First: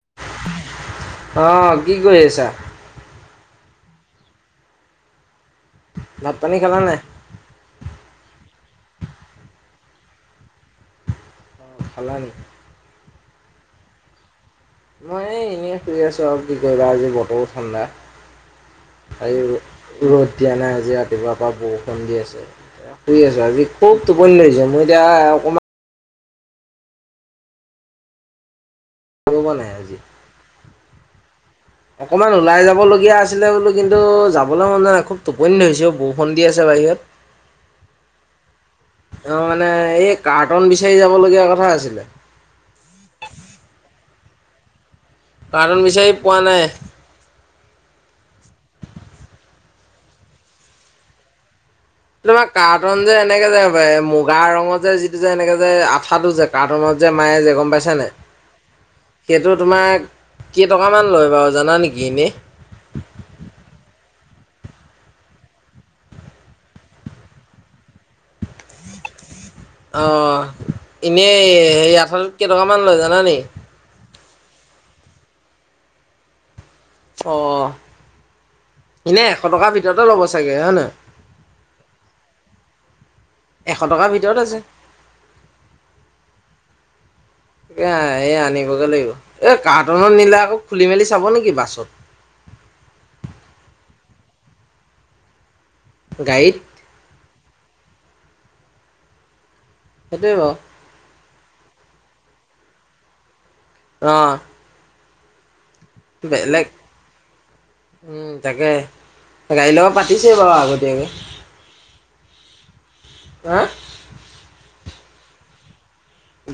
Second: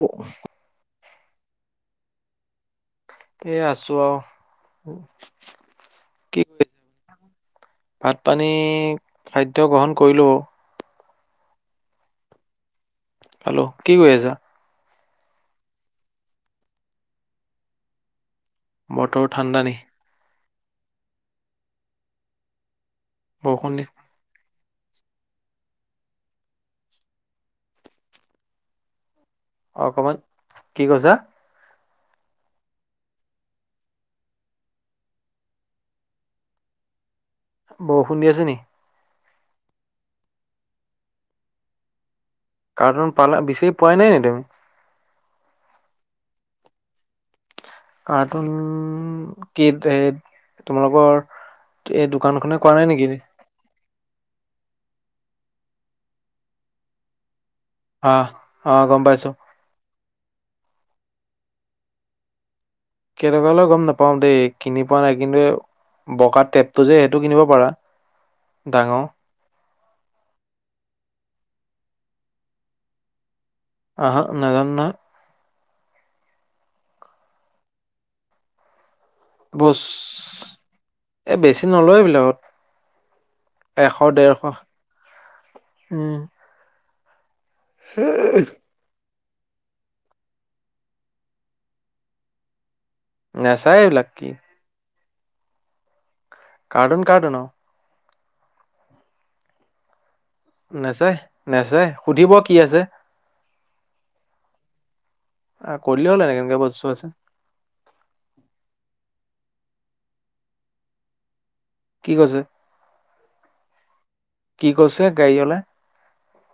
উ, অঁ কি কৰিৈ আছা এ আছো আৰু ভাত কি পানী খালা নাই কৰিছে ভাত পানী খাদ্য গ্ৰহণ কৰিলো অ পালনিি হেল্ল' কি কৰিৈ আছা মই এই এনেই শুই আছোঁ আৰু কি কা আজি বতৰো ঠাণ্ডা বতৰ ঠাণ্ডা নিে পতিয়াানাই আজি ৰাতিপুৱাৰ পৰা বৰষুণ দি আছে শুই আছো আজি বৰষুণ দি খুব টোপনি যাম মোৰ এতিয়া অকণমান অমানাই আজি অকমান কি কৈছা অকনমান ওলাই যাবলগীয়া আছিলে বোলো কিন্তু যাবলৈ মন নাই খুব টোপনি হৈছে বৰষুণ দি আছে বাৰ একাত বৰষুণ দিি আছে নি অ মানে এই কাৰ্টন বিচাৰি যাব লগগীয়া কথা আছিলে কাৰণ পালা বিচি পোৱাই নাই নেদমি কাৰণ বিচাৰি পোৱা নাই কাৰ্টুন কি সেই তোমালোকৰ এই তোমাৰ দোকানখনে কোৱা নাই কাৰ্টন নেকি যে এনেকে যোয় মুগা ৰঙত যে যিটো যে এনেকে যে আঠাটো যে কাৰ্টুনত যে মায়ে পাইছানে আহ আহ গম পাইছো সেইটো তোমাক কেই টকামান লয় বাৰু জানা নেকি এনেই কেৰকালও গম নাপাও দেই কিনি পোৱা নাই কিন্তু বকা টেপটো যে সেইটো কিনিব পাৰা ডাঙৰ অ এনেই হে আঠালত কেইটকাামান লৈ জানানে আহ নগ ন অ এনে এশ টকাৰ বছ ভিতৰতে ল'ব চাগে হয় ন এ বেছি নলয় এইবিলাকত এশ টকাৰ ভিতৰত আছে উম, এ এই আনিবগে লাগিব এ কাৰ্টনৰ নিলা আকৌ খুলি মেলি চাব নেকি বাছত নাচাই এইবিলাক গাড়ীত কাটুন সেইটোৱে বাৰু নাচাই নেচাই সুধিব কি আছে অ কৰিলে হ'ল এনেকে এনেকে বেলেগ বস্তু আছে তাকে গাড়ীৰ লগত পাতিছেই বাৰু আগতীয়াকৈ কি কৈছে হা কি কৈছে গাড়ী অললে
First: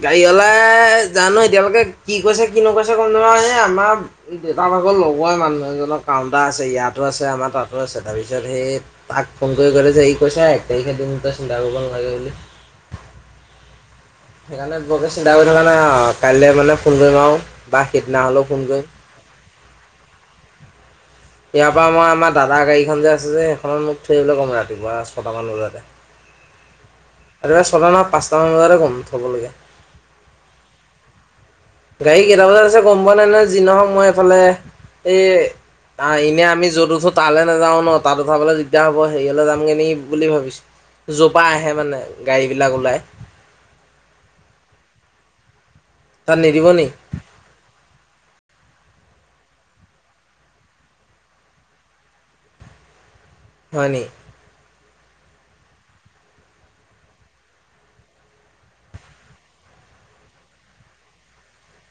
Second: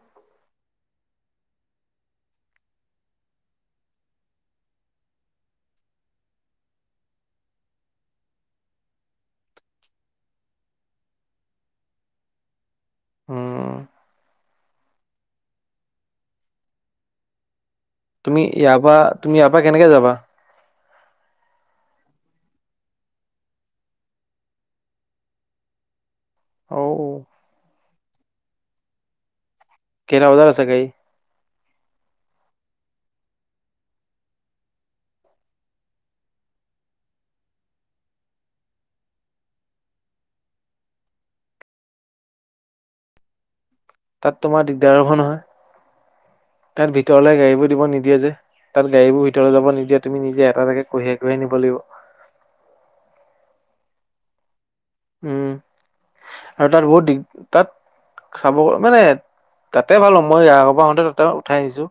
গাড়ী অলাই জানো এতিয়ালৈকে কি কৈছে কি নকৈছে কম জা এই আমাৰ দেউতা ভাগৰ লগৰ মানুহ এজনক ক কাউণ্টাৰ আছে ইয়াতো আছে আমাৰ তাতো আছে তাৰপিছত সেই তাক ফোন কৰি ক'লে যে ই কৈছ এক তাৰিখেদিন চিন্তা কৰিব নালাগে বুলি উম সেইকাৰণে বৰ বেছি দা হৈ থাককাৰণে কাইলৈ মানে ফোন কৰিম আৰু বা সেইদিনা তুমি হ'লেও ফোন ইয়াৰ কৰিম পৰাা তুমি ইয়াৰ পৰা কেনেকে যাবা ইয়াৰ পৰা মই আমাৰ দাদাৰ গাড়ীখন যে আছে যে সেইখনত মোক থৰিবলৈ ক'ম ৰাতিপুৱা ছটাামান বজাতে অ, আৰু চলা পাঁচটা মান বজাতে গম থবলগে কেইতা বজাত আছে গাড়ী গাড়ী কেইটা বজাত আছে গম পোৱা নাই নহয় যি নহওক মই এইফালে এই নাই এনে আমি যত উঠো তালৈ নাযাও ন তাত উঠাবলৈ দিগদাৰ হ'ব হেৰিয়লে যামগে নেকি বুলি ভাবিছো। জোপা আহে মানে গাড়ী বিলাক ওলাই। তাত তোমাৰ দিগদাৰ হ'ব নহয়, তাত নিদিব নি তাত ভিতৰলে গাড়ীবোৰ দিব নিদিয়ে যে। তাত গাড়ীবোৰ ভিতৰত যাব নিদিয়ে তুমি নিজে এটা এটাকে কঢ়িয়াই কঢ়িয়াই নিব লাগিব। হয় নি? উম, আৰু তাত বহুত দিগ, তাত চাব মানে, তাতে ভাল [unintelligible] মই আগৰবাৰ আহোতে তাতে উঠাই আহিছোঁ।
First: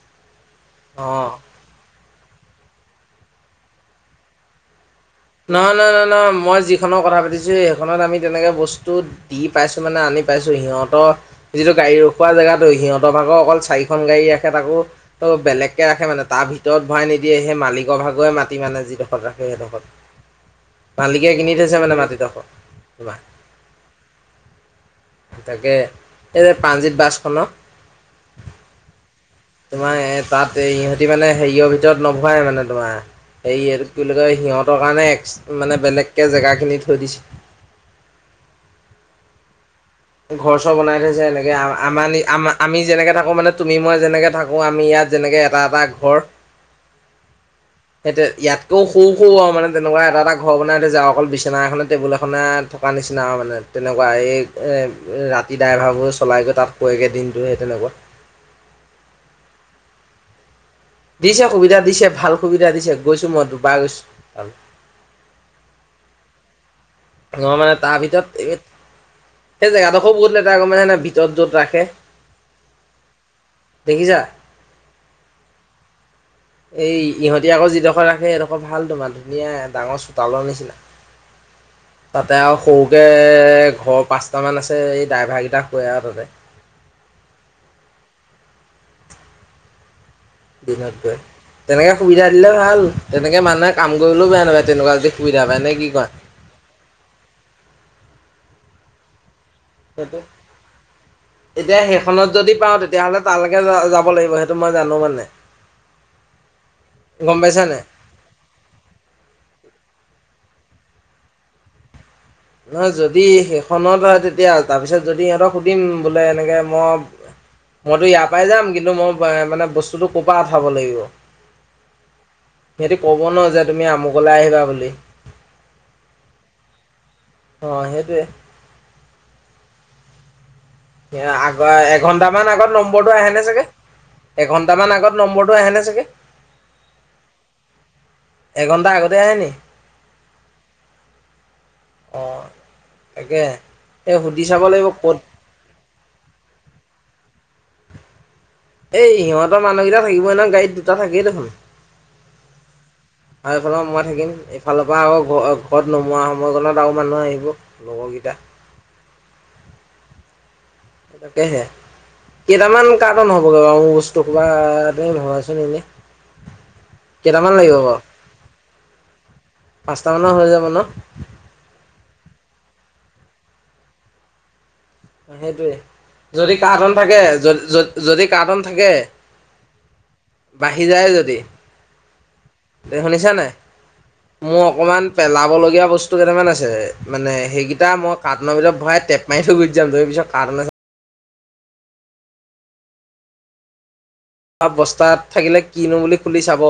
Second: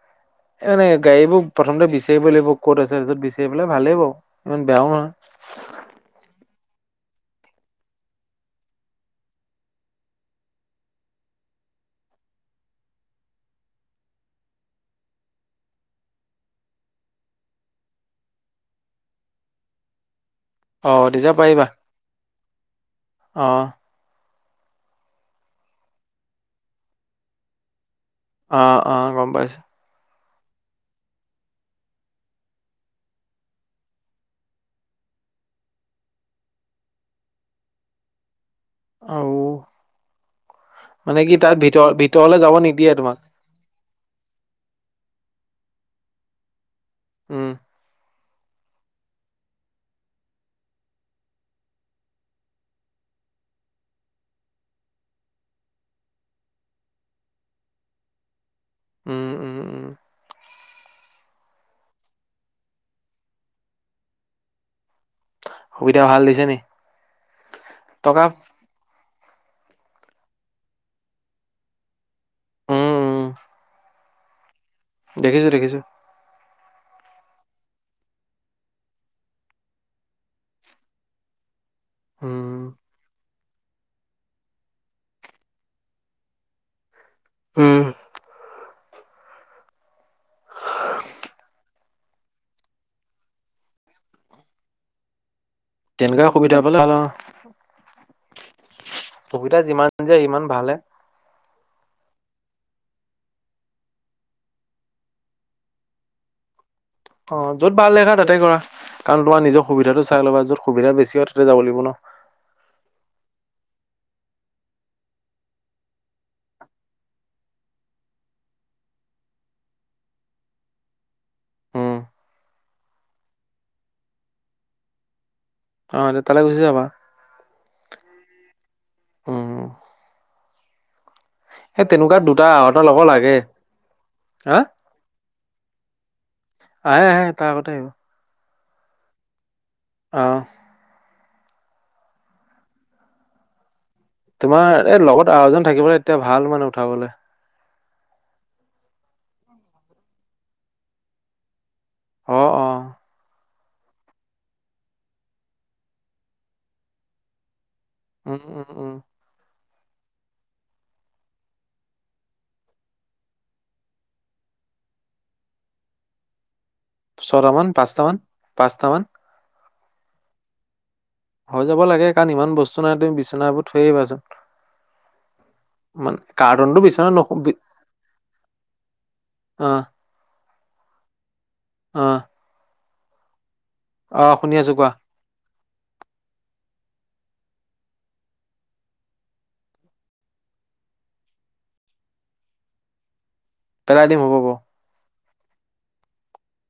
[inaudible] এই মানে অ গাড়ীবোৰ প্ৰথমতে বিচাৰিব লাগিব ক'ত আছে পিছত বিচাৰি পেলাই ভালে বাউ, ইমান বেয়াও নহয়। নহয় নহয় নহয় নহয় মই যিখনৰ কথা কৈছোঁ সেইখনত আমি তেনেকে বস্তু দি পাইছো মানে আনি পাইছো সিহঁতৰ, যিটো গাড়ী ৰখোৱা জেগাতো সিহঁতৰ ভাগৰ অকল চাৰিখন গাড়ী ৰাখে তাকো, বেলেগকে ৰাখে মানে তাৰ ভিতৰত ভৰাই নিদি য়ে সেই মালিকৰ ভাগৰে মাতি মানে যিডোখৰত ৰাখে সেইডোখৰত। অ মালিকে তেতিয়া কিনি পাৰিবা থৈছে মানে মাটিডোখৰ, কিবা। অ তাকে, এই প্ৰাণজিৎ বাছখনক। অ', অ, গম পাইছোঁ। এ তাত এই ইহঁতি মানে হেৰিয়ৰ ভিতৰত নভৰাই মানে, তোমাৰ হেৰি কি বুলি কয় সিহঁতক মানে এক্স মানে বেলেগকে জেগাখিনি থৈ দিছে। আউ ঘৰ চৰ বনাই থৈছে এনেকে আম আমানি আম ভিতৰলে যাব আমাৰ আম আমি নিদিয়ে যেনেকে তোমাক থাকোঁ মানে [unintelligible] নি মই যেনেকে থাকোঁ আমি ইয়াত যেনেকে এটা এটা ঘৰ উম, এতে ইয়াতটোও সৰু সৰু আৰু মানে তেনেকুৱা এটা এটা ঘৰ বনাই থৈছে আৰু অকল বিচনা এখনে টেবুল এখনে থকা নি চিনা মানে তেনেকুৱা এই এহ এহ ৰাতি ড্ৰাইভাৰবোৰ চলাই যে তাত শুৱেগে দিনটো সেই তেনেকুৱা। উম, উম, উম, দিছে সুবিধা দিছে ভাল সুবিধা দিছে গৈছো মই দুবাৰ গৈছোঁ। সুবিধা ভাল দিছে নি? অ', মানে তাৰ টকা ভিতৰত এই সেই জেগাটো খুব বহুত লেতেৰা আকৌ মানে [unintelligible] ভিতৰত যত ৰাখে। উম দেখিছা? দেখিছোঁ, দেখিছোঁ। এই ইহঁতি আকৌ যিডোখৰ ৰাখে সেইডোখৰ ভাল তোমাৰ ধুনীয়া ডাঙৰ চোতালৰ নিচিনা। [inaudible] তাতে উম আৰু সৰুকে এহ ঘৰ পাঁচটামান আছে এই ড্ৰাইভাৰ কেইটা শুৱে আৰু তাতে। হুম, দিনততে, তেনেকে সুবিধা দিলে ভাল তেনেকে মানুহে কাম কৰিলেও বেয়া নাপায় তেনেকুৱা যদি সুবি তেনেকুৱা সুবিধা পালে [unintelligible] সুবিধা যিমান যে সেইটো সিমান ভালহে। এতিয়া সেইখনত যদি পাওঁ তেতিয়াহ'লে তালৈকে যা-যাব লাগিব সেইটো মই জানোঁ মানে। গম অ', পাইছা য'ত নাই ভাল দেখা তাতে কৰা, কাৰণ তোমাৰ নিজৰ সুবিধাটো চাই ল'বা য'ত সুবিধা বেছি হয় তাতে যাব লাগিব ন'। নহয় যদি সেইখনত হয় তেতিয়া তাৰপিছত যদি সিহঁতক সুধিম বোলে এনেকে মই মইতো ইয়াৰ পৰাই যাম কিন্তু মই আহ, মানে বস্তুটো ক'ৰ পৰা আঠাব লাগিব? উম সিহঁতি কব ন' যে তুমি আমুকলে আহিবা বুলি। অ', [unintelligible] তালে গুচি যাবা। অ, সেইটোৱে। উম, সেই আগৰ সেই তেনেকুৱা এঘন্ট দুটা মান আগত এটা লগৰ নম্বৰটো আহে লাগে নে চাগে হা এঘন্ট মান আগত নম্বৰ আহে নে চাগে। আহে - আহে তাৰ আগত এ আহে। এঘন্টা আগতে আহনি? অহ ', অ, তাকে। এই সুধি চাব লাগিব তোমাৰ এই ক'ত লগত আৰু এজন থাকিবলৈ এতিয়া ভাল মানে উঠাবলৈ। এই সিহতৰ মানুহকেইটা থাকিবই নহয় গাড়ীত দুটা থাকেই দেখোন। অ', অ', আৰু এইফালৰ মই থাকিম ইফালৰ পৰা আকৌ ঘ ঘৰত নোমোৱা সময় কত আৰু মানুহ আহিব। লগৰকেইটা উম - উম - উম। সেয়েহে। কেইটামান কাৰ্টন হ'বগৈ বাৰু মোৰ বস্তু কবা এ ভবাচোন এনে ছট মান পাচটাামান - পাচটাামান। পাচটা মানৰ হৈ যাব ন। হৈ যাব লাগে কাৰণ ইমান বস্তু নাই তুমি বিচনাবোৰ থৈ আহিবাচোন। মান সেইটোৱে যদি কাৰ্টনটো কাৰ্টন বিচনাত থাকে নশু বি য যদি কাৰ্টন থাকে অ', বাঢ়ি যায় যদি। অহ ', এই শুনিছানে মোৰ কোৱা। অকণমান পেলাবলগীয়া বস্তু কেইটামান আছে। মানে সেইকেইটা মই কাৰ্টনৰ ভিতৰত ভৰাই টেপ মাৰি থৈ গুচি যাম ত পিছত কাৰ্ন আ পেলাই দিম হ'ব বাৰু। বস্তাত থাকিলে কিনো বুলি খুলি চাব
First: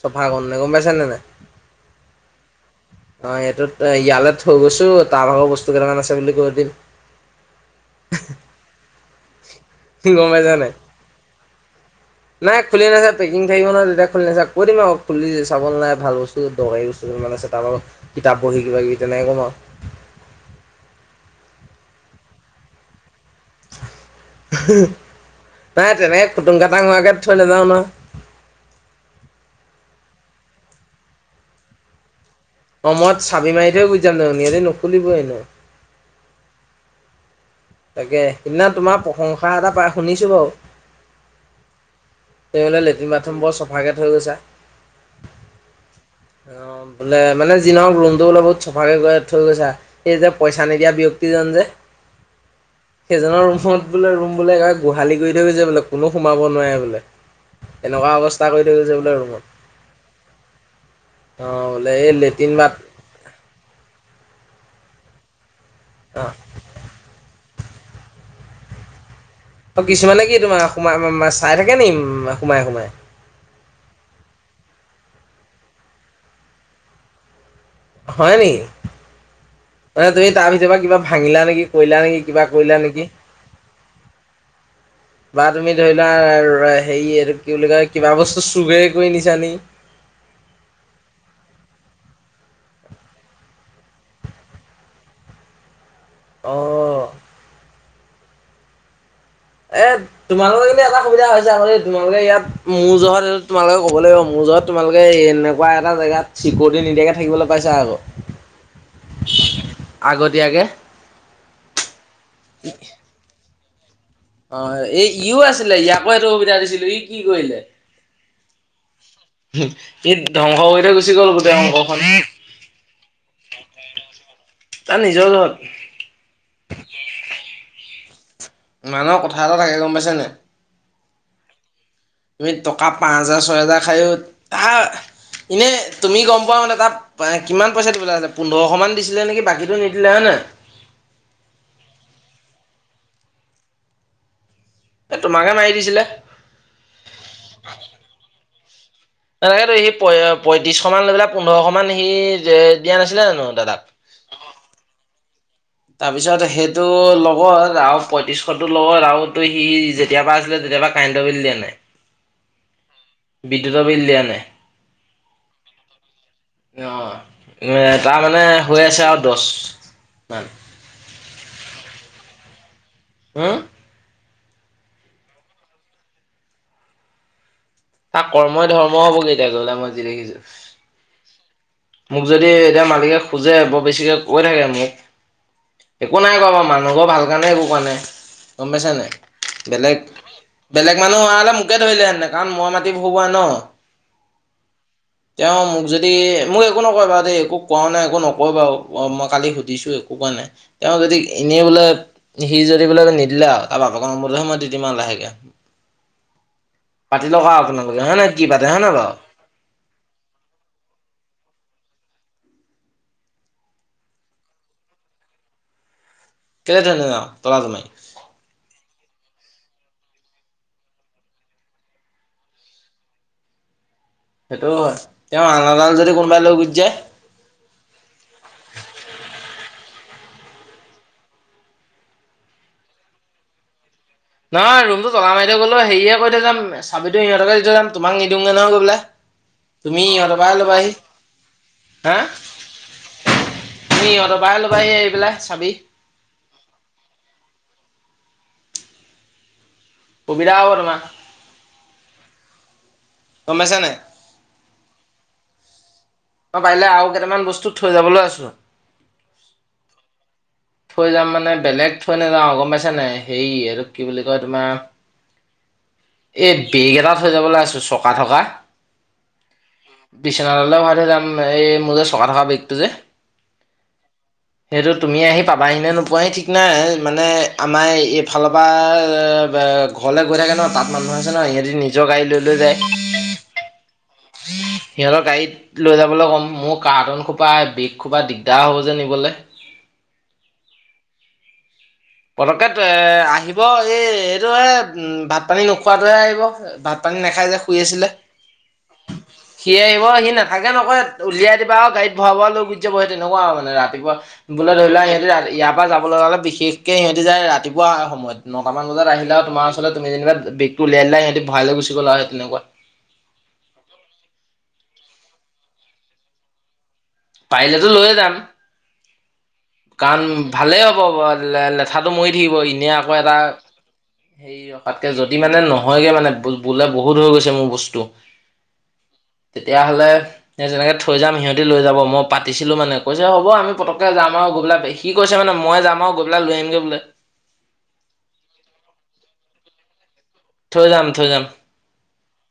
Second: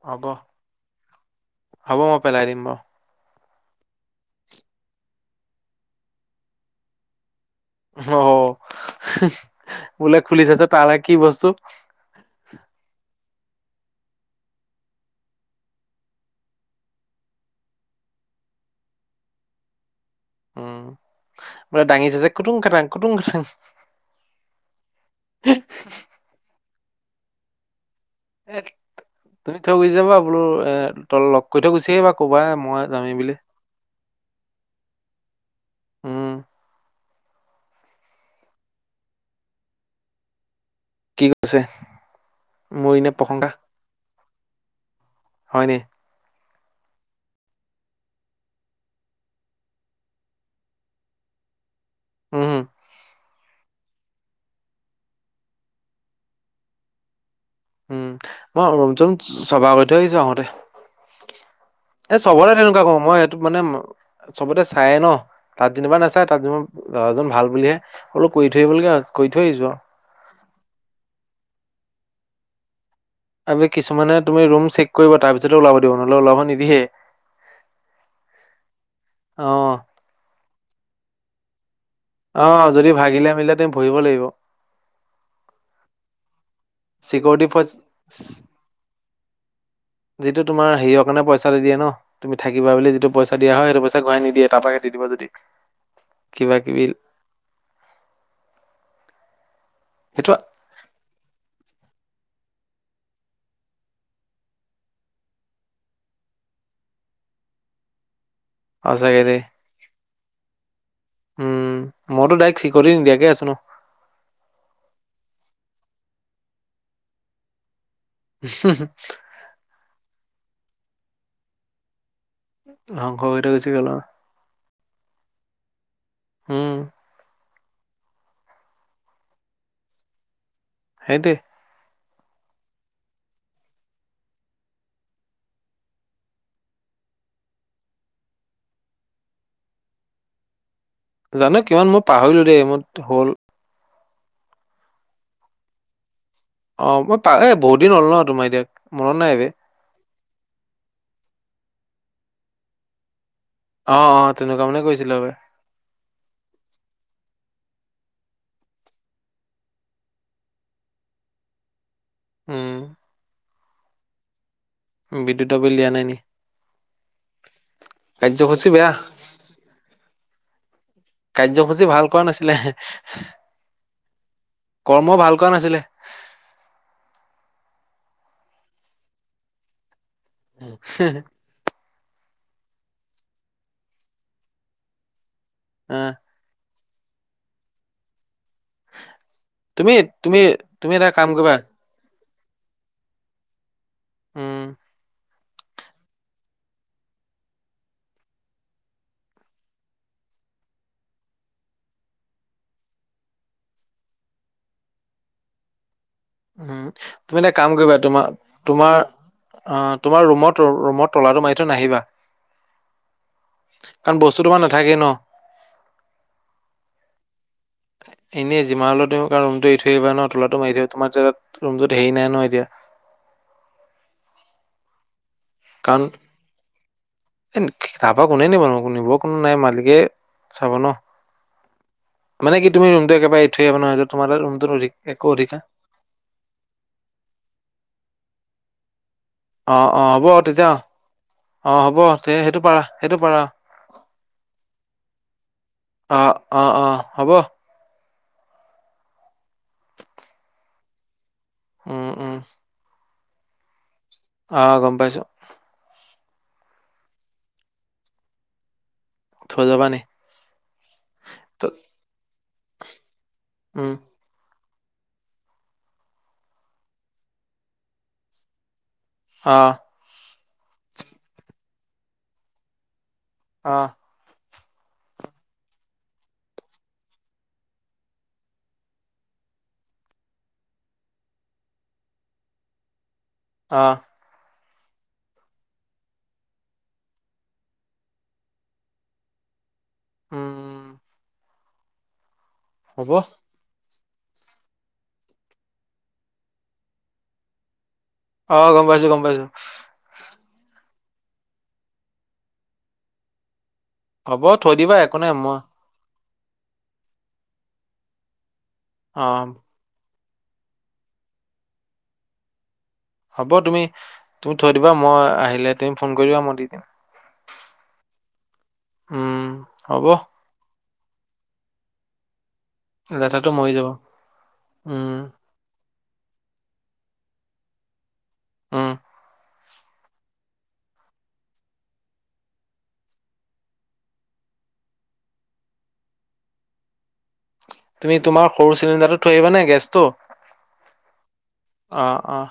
চফা হ'ব, গম নে গম পাইছেনে নাই। হব মই পেলাই দিম বাৰু। অ, এইটোত ইয়ালৈ থৈ গৈছো তাৰ ভাগৰ বস্তু কেইটামান আছে বুলি কৈ দিম। অ, বোলে গম খুলি পাইছা থছে নাই তাৰো কি বস্তু? নাই খুলি নাচ পেকিং থাকিব নয় তেতিয়া খুলি নাচা কৈ দিম আকৌ খুলি চাব নাই ভাল বস্তু দৰকাৰী বস্তু। কিতাপ পঢ়ি কিবা কিবি তেনেকে কম আৰু। উম, বোলে দাঙিছে যে ম খুতুং খাটাং - খুতুং খাটাং। নাই তেনেকে খুটুং কটা মোৱাকে থৈ নাযাও ন। এ তুমি থৈ গুচি যাবা বোলো এ তল লগ কৰি থৈ গুচি আহিবা। ক'বা মই অ, যামেই মত বুলি চাবি মাৰি থহে গুজিাম নহি নুখুলিবইনে। উম তাকে সিদিনা তোমাৰ প্ৰশংসা এটা পাই শুনিছো বাৰু। কি কৈছে তেওহলে মোৰ লেট্ৰিন বাথৰুম বৰ চফাকে থৈ গৈছা। হয়নি। অ, বোলে মানে যিনক ৰুমতটো বলপ বহুত চফাকে গ থৈ গৈছা সেই যে পইচা নিদিয়া ব্যক্তি। ননধে হম - হম। সেইজনৰ ৰুমত বোলে ৰুম বোলে একবাৰে গোহালি কৰি থৈ গৈছে বোলে কোনো সোমাব নোৱাৰে বোলে। উম, এনেকুৱা অৱস্থা কৰি মই থৈ গৈছে ৰুমচম বোলে ৰুমত চবা কৰি থৈ আহিছো আহোতে। অ' বোলে এই এ চবতে লেট্ৰিন বাট তেনেকুৱা কও মই সেইটো মানে চবতে। চায়ে ন তাত যেনিবা নাচাই অ' তাত যে লৰাজন ভাল বুলিহে অলপ কৰি থৈবলগীয়া। অ, কিছুমানে কি তোমাৰোমাই চাই থাকে নে সোমাই - সোমাই। ত' কিছুমানে তুমি ৰুম চেক কৰিব তাৰ পিছতেো ওলাব দিব নহ'লে ওলাব নিদিয়ে। হয় নেকি অ মানে তুমি তাৰ ভিতৰ পৰা কিবা ভাঙিলা নেকি। কৰিলা নেকি অ কিবা কৰিলা যদি নেকি ভাগিলে মিলিলে তুমি ভৰিব লাগিব বা তুমি ধৰিলোৱা হেৰি আৰু চিকিউৰিটি কি বুলি কয় কিবা ফৰ্চ বস্তু চুগে কৰি নিছানি। যিটো তোমাৰ হেৰিয় কাৰণে পইচা দি দিয়ে ন। তুমি থাকিবা বুলি যিটো পইচা দিয়া হয় সেইটো পইচা ঘূৰা নিদিয়ে তাৰপৰা কে দি দিব যদি কিবা কিবি। অ' এ, সেইটো তোমালোকৰ কিন্তু এটা সুবিধা হৈছে আকৌ [unintelligible] তোমালোকে ইয়াত মোৰ যত এইটো তোমালোকে ক'ব লাগিব মোৰ যত তোমালোকে এনেকুৱা এটা জেগাত চিকৰিটি নিদিয়াকে থাকিবলৈ পাইছা আকৌ। সঁচাকে দে। আগতীয়াকে। উম, মইতো ডাইক চিকৰিটি নিদিয়াকে আছো ন'। অ, এ ইও আছিলে ইয়াকো এইটো সুবিধা দিছিলো ই কি কৰিলে সি [unintelligible] ধ্বংস হৈ এতিয়া গুচি গল গোটেই অংশ খন। ধ্বংস কৰি থৈ গুচি গল আও তাৰ নিজৰ জহত উম, মানহ কথা এটা থাকে গম পাইছেনে? হেটোৱে। তুমি টকা পাঁচ -হোজাৰ ছয় হোজাৰ খায়ো হা এনে তুমি গম পোৱা মানে তাত কিমান পইচা দিবলৈ আছে, পোন্ধৰশ মান দিছিলে নেকি বাকীটো নিদিলে হয় নাই? [unintelligible] জানো কিমান মই পাহৰিলো দেই মইত হল এ তোমাকে মাৰি দিছিলে। অ, মই পা বহুত দিন হ'ল ন'তোমাৰ এতিক মনত নাই ৰে। পয় -পঁয়ত্ৰিছশমান লৈ পেলাই পোন্ধৰশ মান সি দিয়া নাছিলা জানো দাদাক অ', অ', তেনেকুৱা মানে কৰিছিলা হ'ব [unintelligible] তাৰপিছত সেইটো লগৰ যাওঁ পয়ত্ৰিছশতো লগত আৰু তোসি যেতিয়াৰ পা আছিলে তে তই এইবাৰ কাৰেণ্টৰ বিল দিলিনে নাই? উম'। বিদ্যুতৰ বিল দিয়া নাই। বিদ্যুতৰ বিল দিয়া নাই নি? অ' তাৰমানানে কাৰ্যসূচী হৈ বেয়া আছে আৰু দহ মান। কাৰ্যসূচী ভাল কৰা নাছিলে। হা। কৰ্মও ভাল কোৱা নাছিলে। তাৰ কৰ্মই ধৰ্ম হবগৈ এতিয়া ক তা মই যি দেখিছো। মোক যদি এতিয়া মালিকে খোজে বৰ বেছিকে কৈ থাকে অ মোক। একো নাই ক বাৰু আমাৰ মানুহঘৰ ভাল কাৰণে একো কৰোৱা নাই। গম পাইছ নাই তুমি বেলেগ তুমি তুমি বেলেগ এটা মানুহ কাম অহা হ'লে কৰিবা মোকে ধৰিলেহেতেন। কাৰণ মই মাতিম [unintelligible] ন উম। তেওঁ মোক যদি মোক একো নকয় বাৰু দেই একো কোৱা নাই। একো নকয় বাৰু মই কালি সুধিছো একো কোৱা নাই তেওঁ যদি এনেই বোলে। বোলে সি যদি বোলে নিদিলে আৰু তাৰ বাপকৰ মৰমতে মই দি দিম আৰু লাহেকে। উম, পাতি তুমি লওক এটা আৰু কাম কৰিবা আপোনালোকে হয় তোমাৰ, নহয় কি পাতে হয় নহয় তোমাৰ। বাৰু অ' তোমাৰ ৰুমত ৰুমত তলাটো মাৰি থৈ নাহিবা। কাৰণ বস্তু তোমাৰ নাথাকেই ন'। কেলেই তেনেকুৱা। এনেই যিমান হ'লেও। ৰুমটো এৰি থৈ আহিবা ন তলাটো মাৰি থবা তোমাৰ তাত ৰুমটোত হেৰি নাই ন এতিয়া। [unintelligible] কাৰণ, যদি কোনোবাই লৈ গুচি যায় তাৰপা কোনে নিবনো নিব কোনো নাই মালিকে চাব ন', মানে কি তুমি ৰুমটো একেবাৰে এৰি থৈ আহিব নো নহয় ৰুমটো টলা মাৰি থৈ গ'লো হেৰীয়ে কৈ থৈ যাম চাবিতো ইহঁতকে দি থৈ যাম তোমাক নিদিও। [unintelligible] অ', অ, হ'ব তেতিয়া, অ, হ'ব হা তে' সেইটো পাৰা সেইটো পাৰা। তুমি ইহঁতৰ পৰাহে ল'বাহি আহি পেলাই চাবি অ', অ, অ, হ'ব। সুবিধা হ'ব তোমাৰ। উম, উম, গম পাইছানে? অ', গম পাইছোঁ। মই পাৰিলে আৰু কেইটামান বস্তু থৈ যাবলৈ আছোঁ। থৈ যাব নি? থৈ যাম মানে ত- বেলেগ থৈ নাযাওঁ গম পাইছা নে হেৰি এইটোক উম, কি বুলি কয় তোমাৰ এহ বেগ এটা থৈ যাবলৈ আছে চকা থকা। অ' বিছনা [unintelligible] ভৰাই থৈ যাম এই মোৰ যে চকা থকা বেগটো যে। অ', সেইটো তুমি আহি পাবাহিনে নোপোৱাহি ঠিক নাই মানে আমাৰ এইফালৰ, ঘৰলে গ'লে চে ন' তাত মানুহ আছে ন' সিহঁতি নিজৰ গাড়ী লৈ লৈ যায়। অ', [inaudible] সিহঁতৰ গাড়ীত, লৈ যাবলে কম মোৰ কাৰ্টনখোপা বেগ খোপা দিগদাৰ হ'ব যে নিবলে। [inaudible] উম, পতকে তে হ'ব আহিব এই -এইটো ভাত পানী নোখোৱাটহে আহিব ভাত পানী নাখায় যে শুই আছিলে। অ', গম পাইছো গম পাইছো সি আহিব সি নাথাকে নকয়। উলিয়াই দিবা আৰু গাড়ী ভৰাব লৈ গুচি যাব সেই তেনেকুৱা আৰু মানে ৰাাত ৰাতিপুৱা হ'ব বোলে থৈ ধৰি দিবা লোৱা একো ইহঁতে নাই মই ইয়াৰ পৰা যাবলৈ হলে বিশেষকে সিহঁতি যায় ৰাতিপুৱা সময়ত নটামান বজাত আহিলে অ', আৰু তোমাৰ ওচৰলে তুমি যেনিবা বেগটো উলিয়াই দিলা সিহঁতি ভৰাই লৈ গুচি গল আৰু সেই তেনেকুৱা। হ'ব তুমি-তুমি থৈ দিবা মই আহিলে তুমি ফোন কৰিবা মই দি দিম। পাৰিলেতো লৈয়ে যাম। উম, হ'ব কাৰণ ভালেই হ'ব ব'লেঠাটো মৰি থাকিব ই ধুনীয়া আকৌ এটা লেঠাটো মৰি যাব হেৰি ৰখাতকে উম, যদি মানে নহ নহয়গে মানে বো-বোলে বহুত হৈ গৈছে মোৰ বস্তু উম, তেতিয়াহ'লে এই তেনেকে থৈ যাম সিহঁতে লৈ যাব মই পাতিছিলো মানে কৈছে হ'ব আমি পতককে যাম আৰু গ গোলাপে সি কৈছে মানে মই যাম আৰু গৈ পেলাই লৈ আহমগৈ বোলে। তুমি তোমাৰ সৰু চিলিণ্ডাৰটো থৈ আহিবা নে গেছটো? থৈ যাম-থৈ যাম। অ', অ'।